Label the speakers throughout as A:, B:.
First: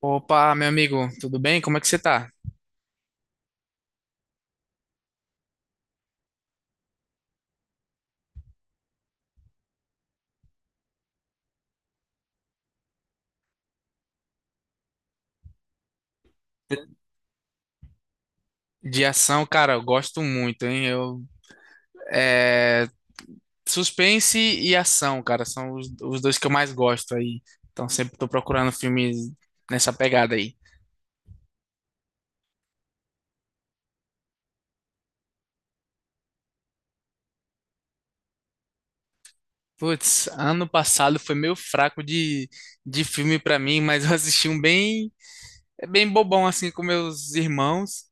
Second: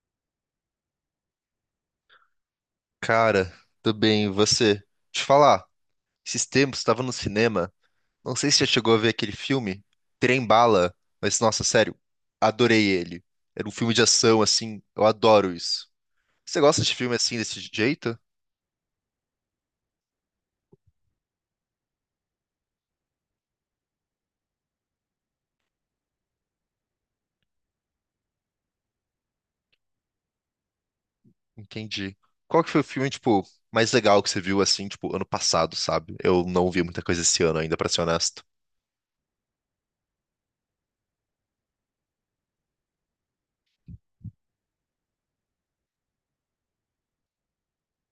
A: Opa, meu amigo, tudo bem? Como é que você tá?
B: Cara, tudo bem, e você? Deixa eu te falar, esses tempos estava no cinema, não sei se já chegou a ver aquele filme, Trem Bala, mas nossa, sério, adorei ele. Era um filme de ação, assim, eu adoro isso. Você gosta de filme assim, desse jeito?
A: De ação, cara, eu gosto muito, hein? É, suspense e ação, cara, são os dois que eu mais gosto aí. Então sempre tô procurando filmes nessa pegada aí.
B: Entendi. Qual que foi o filme, tipo, mais legal que você viu, assim, tipo, ano passado, sabe? Eu não vi muita coisa esse ano ainda, pra ser honesto.
A: Putz, ano passado foi meio fraco de filme pra mim, mas eu assisti um bem bobão assim com meus irmãos.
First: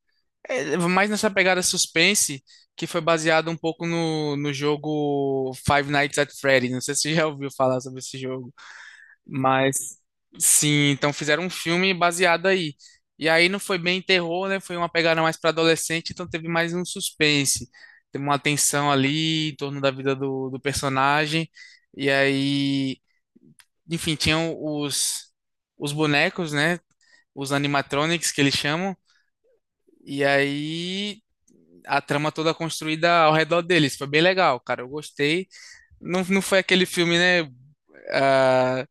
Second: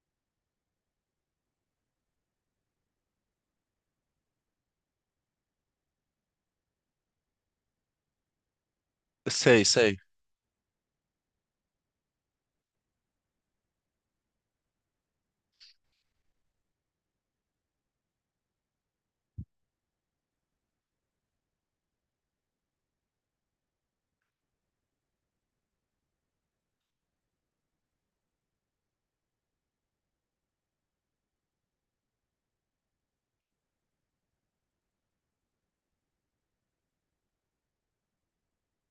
A: É, mais nessa pegada suspense, que foi baseado um pouco no jogo Five Nights at Freddy. Não sei se você já ouviu falar sobre esse jogo.
B: Sei,
A: Mas
B: sei.
A: sim, então fizeram um filme baseado aí. E aí não foi bem terror, né? Foi uma pegada mais para adolescente, então teve mais um suspense. Teve uma tensão ali em torno da vida do personagem. E aí, enfim, tinham os bonecos, né? Os animatronics que eles chamam. E aí a trama toda construída ao redor deles. Foi bem legal, cara. Eu gostei. Não, não foi aquele filme, né? Ah,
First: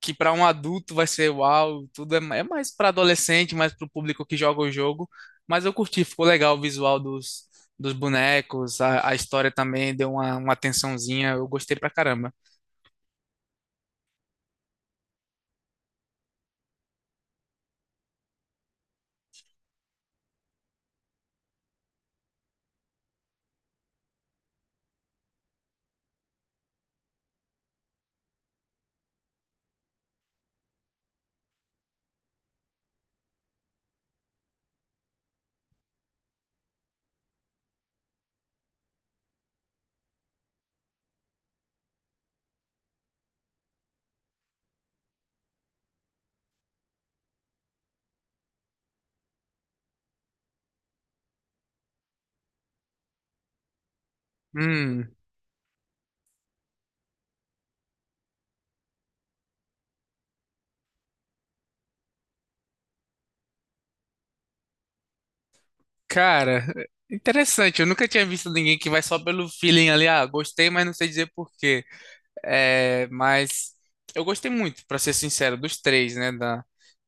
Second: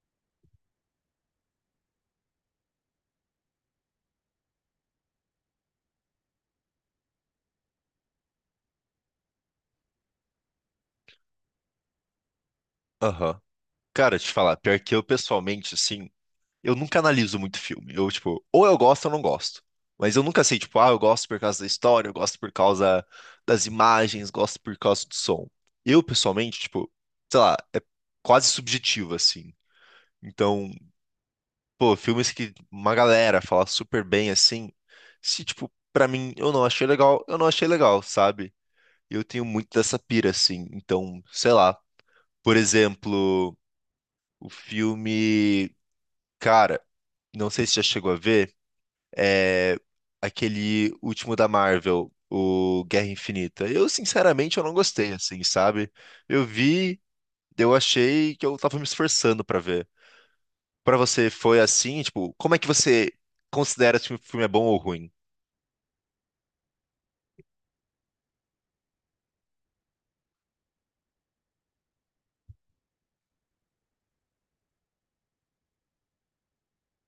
A: que para um adulto vai ser uau, tudo é mais para adolescente, mais para o público que joga o jogo. Mas eu curti, ficou legal o visual dos bonecos, a história também deu uma atençãozinha, eu gostei pra caramba.
B: Aham. Cara, te falar, pior que eu pessoalmente, assim. Eu nunca analiso muito filme. Eu, tipo, ou eu gosto ou não gosto. Mas eu nunca sei, tipo, ah, eu gosto por causa da história, eu gosto por causa das imagens, gosto por causa do som. Eu, pessoalmente, tipo, sei lá, é quase subjetivo, assim. Então, pô, filmes que uma galera fala super bem, assim, se, tipo, pra mim, eu não achei legal, eu não achei legal, sabe? Eu tenho muito dessa pira, assim. Então, sei lá, por exemplo, o filme, cara, não sei se já chegou a ver. É, aquele último da Marvel, o Guerra Infinita. Eu, sinceramente, eu não
A: Hum,
B: gostei, assim, sabe? Eu vi, eu achei que eu tava me esforçando pra ver. Pra você foi assim, tipo, como é que você considera se o filme é bom ou ruim?
A: cara, interessante, eu nunca tinha visto ninguém que vai só pelo feeling ali, ah, gostei, mas não sei dizer por quê. É, mas eu gostei muito, pra ser sincero, dos três, né? Da,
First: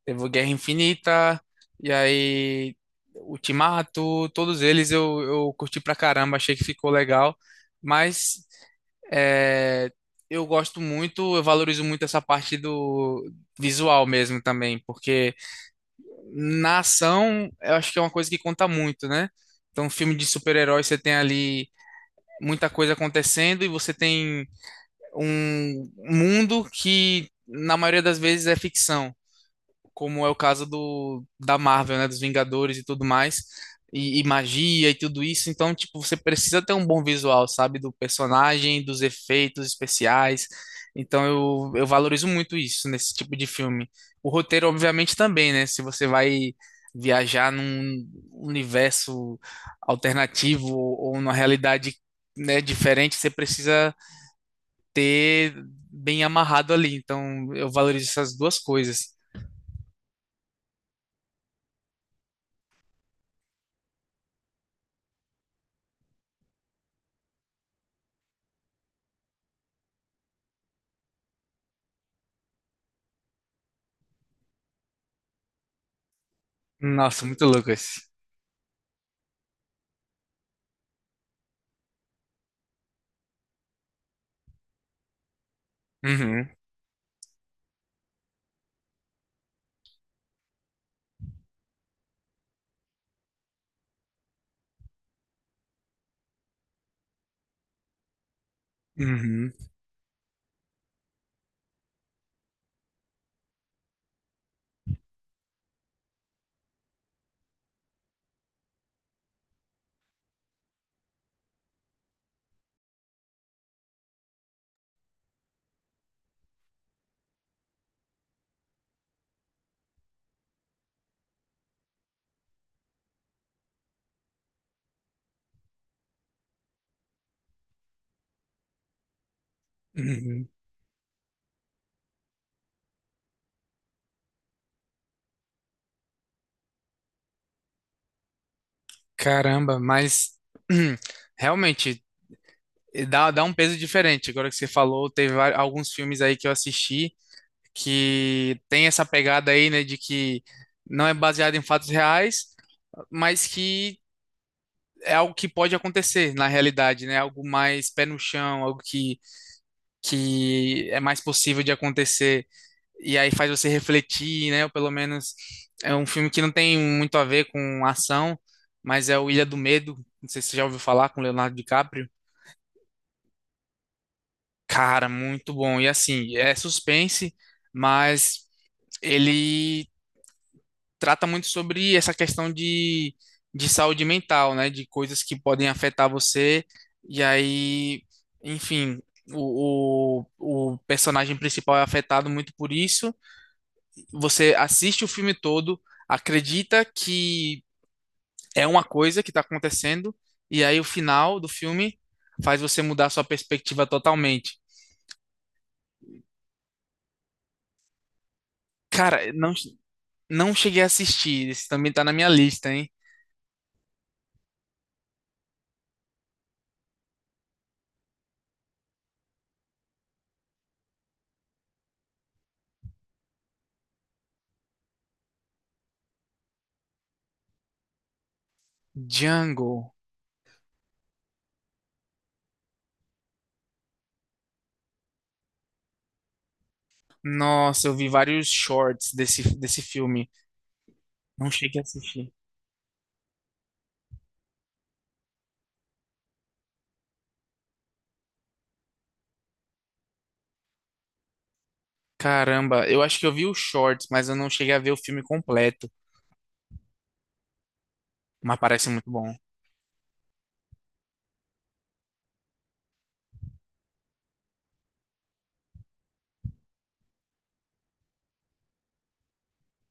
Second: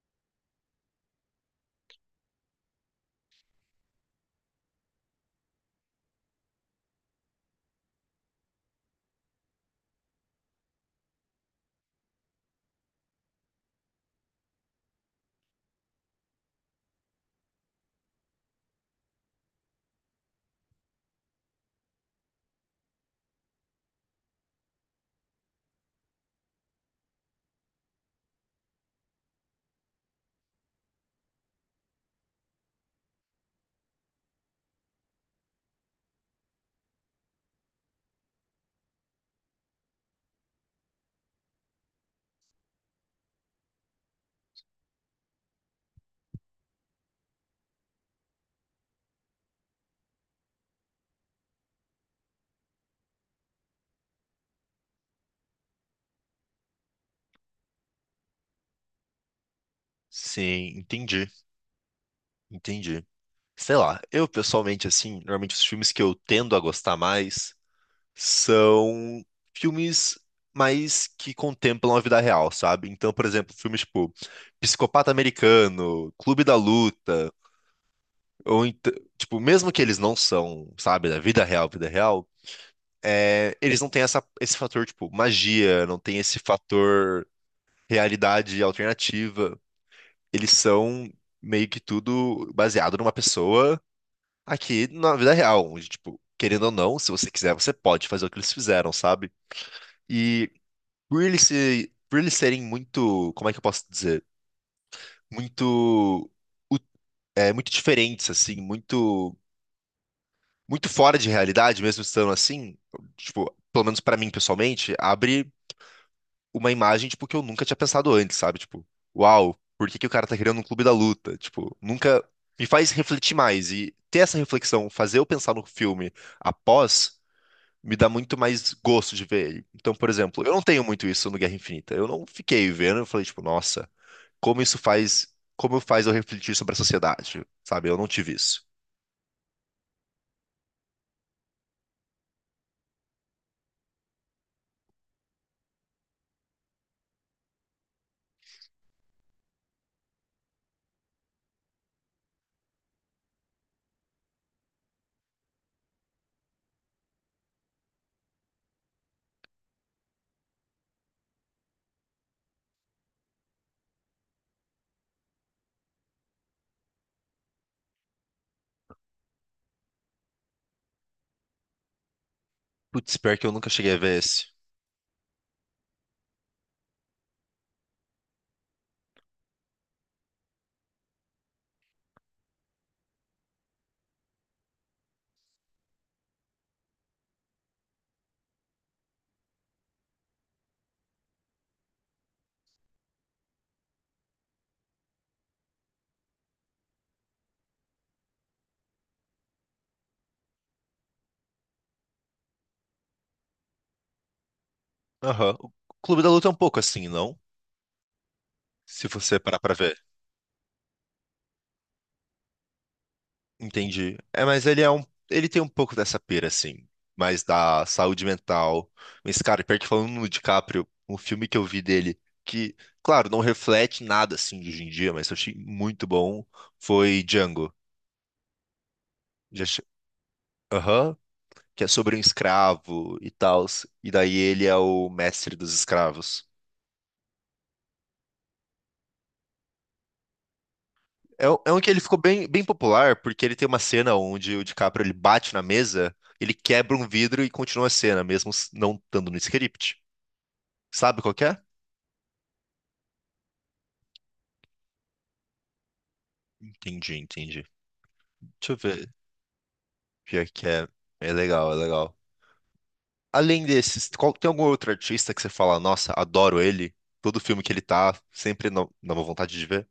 A: teve o Guerra Infinita, e aí Ultimato, todos eles eu curti pra caramba, achei que ficou legal. Mas é, eu gosto muito, eu valorizo muito essa parte do visual mesmo também, porque na ação eu acho que é uma coisa que conta muito, né? Então, filme de super-herói, você tem ali muita coisa acontecendo e você tem um mundo que na maioria das vezes é ficção, como é o caso do da Marvel, né, dos Vingadores e tudo mais, e magia e tudo isso. Então, tipo, você precisa ter um bom visual, sabe, do personagem, dos efeitos especiais. Então, eu valorizo muito isso nesse tipo de filme. O roteiro, obviamente, também, né? Se você vai viajar num universo alternativo ou numa realidade, né, diferente, você precisa ter bem amarrado ali. Então, eu valorizo essas duas coisas.
B: Sim, entendi, entendi. Sei lá, eu pessoalmente, assim, normalmente os filmes que eu tendo a gostar mais são filmes mais que contemplam a vida real, sabe? Então, por exemplo, filmes tipo Psicopata Americano, Clube da
A: Nossa,
B: Luta,
A: muito louco esse.
B: ou ent- tipo, mesmo que eles não são, sabe, da vida real, é, eles não têm essa, esse fator, tipo, magia, não tem esse
A: Uhum,
B: fator realidade alternativa. Eles são meio que tudo baseado numa pessoa aqui na vida real, onde, tipo, querendo ou não, se você quiser, você pode fazer o que eles fizeram, sabe?
A: uhum,
B: E por eles, por eles serem muito, como é que eu posso dizer? Muito, u- muito diferentes, assim, muito, muito fora de realidade, mesmo estando assim, tipo, pelo menos pra mim pessoalmente, abre uma imagem, tipo, que eu nunca tinha pensado antes, sabe? Tipo, uau, por que que o cara tá criando um clube da luta? Tipo, nunca me faz refletir mais e ter essa reflexão, fazer eu pensar no filme após me dá muito mais gosto de ver ele. Então, por exemplo,
A: uhum.
B: eu não tenho muito isso no Guerra Infinita. Eu não fiquei vendo, eu falei tipo, nossa, como isso faz, como faz eu refletir sobre a sociedade, sabe? Eu não tive isso.
A: Caramba, mas realmente dá um peso diferente. Agora que você falou, teve alguns filmes aí que eu assisti que tem essa pegada aí, né, de que não é baseado em fatos reais, mas que é algo que pode acontecer na realidade, né? Algo mais pé no chão, algo que é mais possível de acontecer. E aí faz você refletir, né? Ou pelo menos é um filme que não tem muito a ver com ação, mas é o Ilha do Medo. Não sei se você já ouviu falar com Leonardo DiCaprio.
B: Putz, pior que eu nunca cheguei a ver esse.
A: Cara, muito bom. E assim, é suspense, mas ele trata muito sobre essa questão de saúde mental, né? De coisas que podem afetar você. E aí, enfim, o personagem principal é afetado muito por isso. Você assiste o filme todo, acredita que é uma coisa que está acontecendo, e aí o final do filme faz você mudar sua perspectiva totalmente.
B: Aham. O Clube da Luta é um pouco assim, não? Se
A: Cara,
B: você
A: não,
B: parar pra ver.
A: não cheguei a assistir, esse também tá na minha lista, hein?
B: Entendi. É, mas ele tem um pouco dessa pira, assim, mais da saúde mental. Mas, cara, pior que falando no DiCaprio, um filme que eu vi dele, que, claro, não reflete nada, assim, de hoje em dia, mas eu achei muito bom, foi Django. Já, che-
A: Django.
B: Aham, que é sobre um escravo e tal. E daí ele é o mestre dos escravos.
A: Nossa, eu vi vários shorts desse filme.
B: É,
A: Não
B: um- é
A: cheguei
B: um
A: a
B: que ele ficou
A: assistir.
B: bem, bem popular, porque ele tem uma cena onde o DiCaprio ele bate na mesa, ele quebra um vidro e continua a cena, mesmo não estando no script. Sabe qual que é?
A: Caramba, eu acho que eu vi os shorts, mas eu não cheguei a ver o filme completo.
B: Entendi, entendi.
A: Mas
B: Deixa eu
A: parece
B: ver.
A: muito bom.
B: Pior que é. É legal, é legal. Além desses, tem algum outro artista que você fala, nossa, adoro ele? Todo filme que ele tá, sempre dá uma vontade de ver.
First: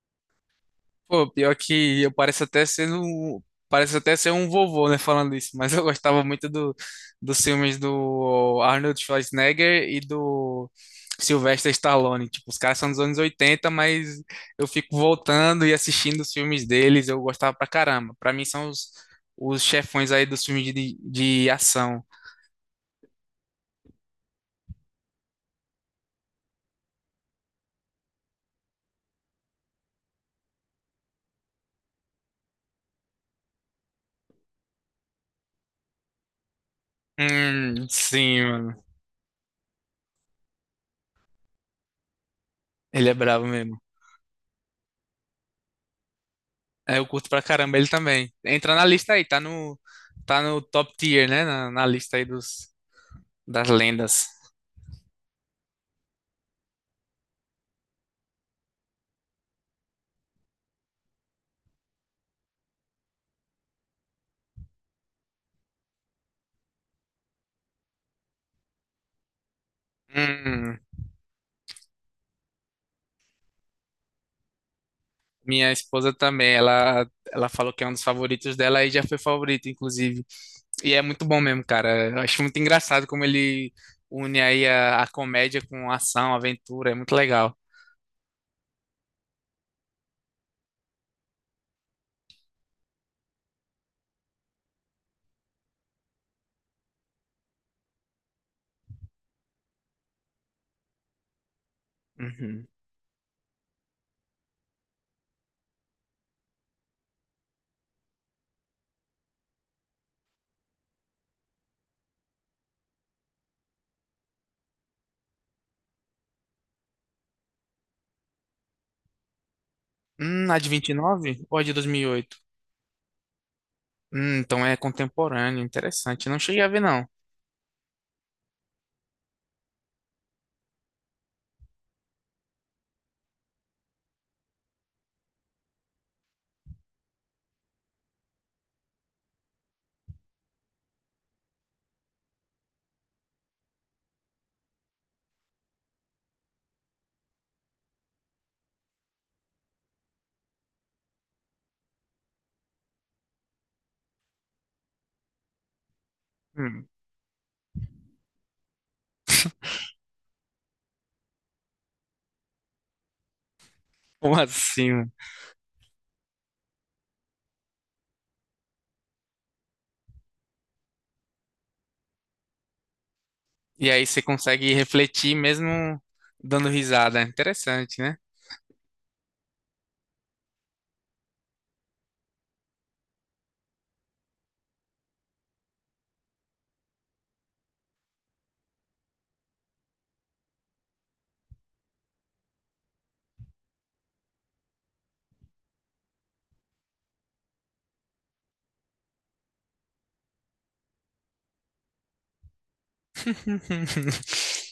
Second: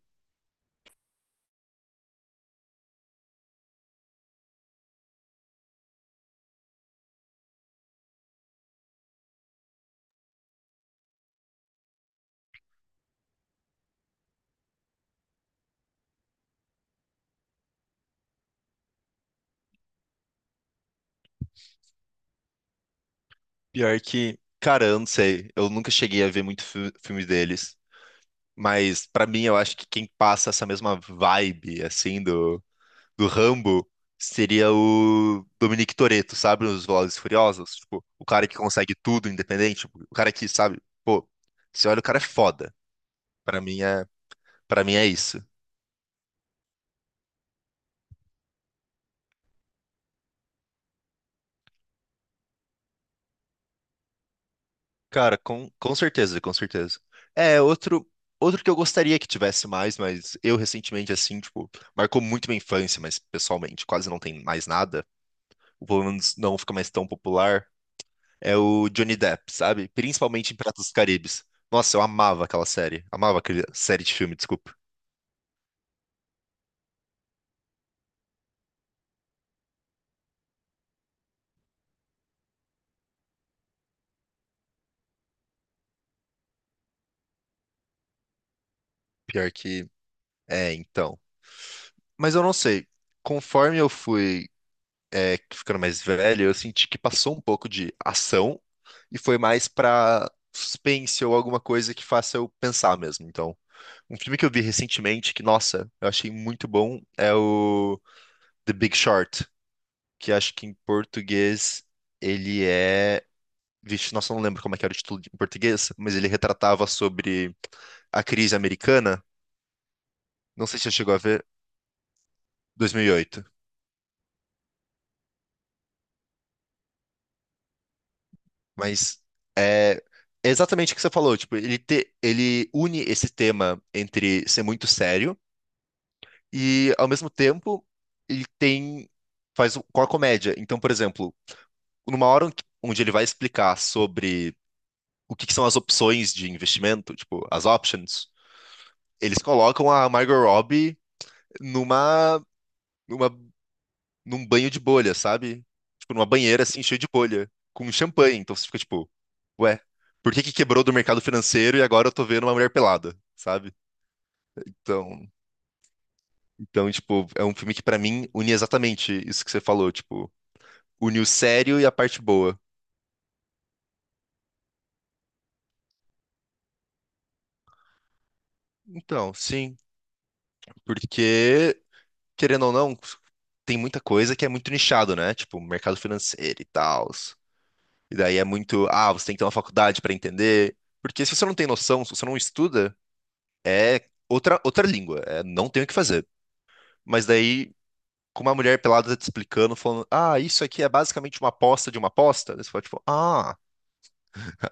A: Pô, pior que eu pareço até pareço até ser um vovô, né, falando isso, mas eu gostava muito dos filmes do Arnold Schwarzenegger e do Sylvester Stallone. Tipo, os caras são dos anos 80 mas eu fico voltando e assistindo os filmes deles, eu gostava pra caramba. Pra mim são os chefões aí dos filmes de ação.
B: Pior que, cara, eu não sei. Eu nunca cheguei a ver muito filme deles. Mas pra mim, eu acho que quem passa essa mesma vibe, assim, do, Rambo seria o Dominic Toretto, sabe? Os Velozes e Furiosos. Tipo, o
A: Sim,
B: cara que
A: mano.
B: consegue tudo independente, tipo, o cara que, sabe? Pô, você olha, o cara é foda.
A: Ele é bravo
B: Pra
A: mesmo.
B: mim é, pra mim é isso.
A: É, eu curto pra caramba ele também. Entra na lista aí, tá no top tier, né? Na lista aí dos das lendas.
B: Cara, com certeza, com certeza. É, outro que eu gostaria que tivesse mais, mas eu recentemente, assim, tipo, marcou muito minha infância, mas pessoalmente quase não tem mais nada. Ou pelo menos não fica mais tão popular. É o Johnny Depp, sabe? Principalmente em
A: Hum,
B: Piratas dos Caribes. Nossa, eu amava aquela série. Amava aquela série de filme, desculpa.
A: minha esposa também, ela falou que é um dos favoritos dela e já foi favorito, inclusive. E é muito bom mesmo, cara. Eu acho muito engraçado como ele une aí a comédia com ação, aventura, é muito legal.
B: Pior que. É, então. Mas eu não sei. Conforme eu fui ficando mais velho, eu senti que passou um pouco de ação e foi mais pra suspense ou alguma coisa que faça eu
A: Uhum.
B: pensar mesmo. Então, um filme que eu vi recentemente que, nossa, eu achei muito bom é o The Big Short, que acho que em português ele é. Vixe, nossa, eu não lembro como é que era o título em português, mas ele retratava sobre a crise americana.
A: A
B: Não
A: de
B: sei se
A: vinte
B: você
A: e
B: chegou a
A: nove,
B: ver,
A: ou a de 2008?
B: 2008,
A: Então é contemporâneo, interessante. Não cheguei a ver, não.
B: mas é, é exatamente o que você falou. Tipo, ele, ele une esse tema entre ser muito sério e, ao mesmo tempo, ele tem com a comédia. Então, por exemplo, numa hora onde ele vai explicar sobre o que que são as opções de investimento, tipo, as options, eles colocam a Margot Robbie numa numa num banho de bolha, sabe? Tipo, numa banheira assim,
A: Hum,
B: cheia de bolha, com champanhe. Então você fica tipo, ué, por que que quebrou do mercado financeiro e agora eu tô vendo uma mulher pelada, sabe?
A: como assim? Mano?
B: Então, então, tipo, é um filme que pra mim une exatamente isso que você falou, tipo, une o sério e a parte boa.
A: E aí você consegue refletir mesmo dando risada. Interessante, né?
B: Então, sim, porque querendo ou não, tem muita coisa que é muito nichado, né? Tipo, mercado financeiro e tal. E daí é muito, você tem que ter uma faculdade pra entender. Porque se você não tem noção, se você não estuda, é outra língua, não tem o que fazer. Mas daí, com uma mulher pelada tá te explicando, falando, ah, isso aqui é basicamente uma aposta de uma aposta, daí você fala, tipo, ah,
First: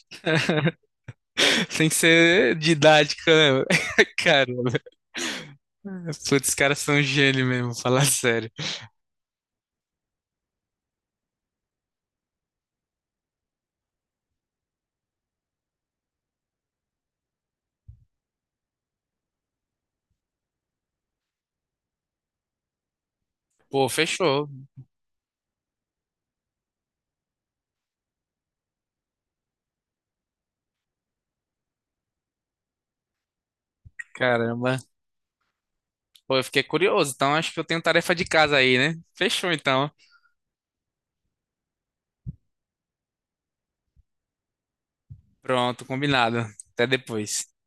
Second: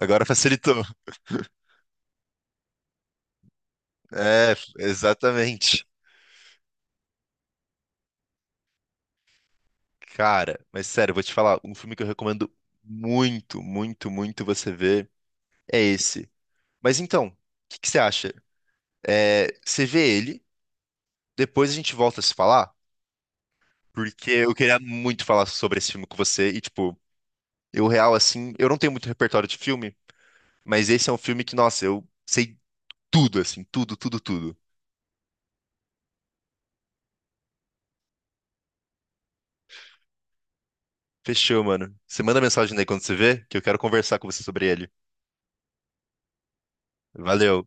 B: agora facilitou.
A: Tem que ser didática, né? Cara,
B: É, exatamente.
A: putz, os caras são gênio mesmo, falar sério.
B: Cara, mas sério, eu vou te falar, um filme que eu recomendo muito, muito, muito você ver é esse. Mas então, o que que você acha? É, você vê ele, depois a gente volta a se falar,
A: Pô,
B: porque
A: fechou.
B: eu queria muito falar sobre esse filme com você e, tipo, eu real, assim, eu não tenho muito repertório de filme, mas esse é um filme que, nossa, eu sei tudo, assim, tudo, tudo, tudo.
A: Caramba. Pô, eu fiquei curioso. Então, acho que eu tenho tarefa de casa aí, né? Fechou, então.
B: Fechou, mano. Você manda mensagem aí quando você vê, que eu quero conversar com você sobre ele.
A: Pronto, combinado. Até depois.
B: Valeu.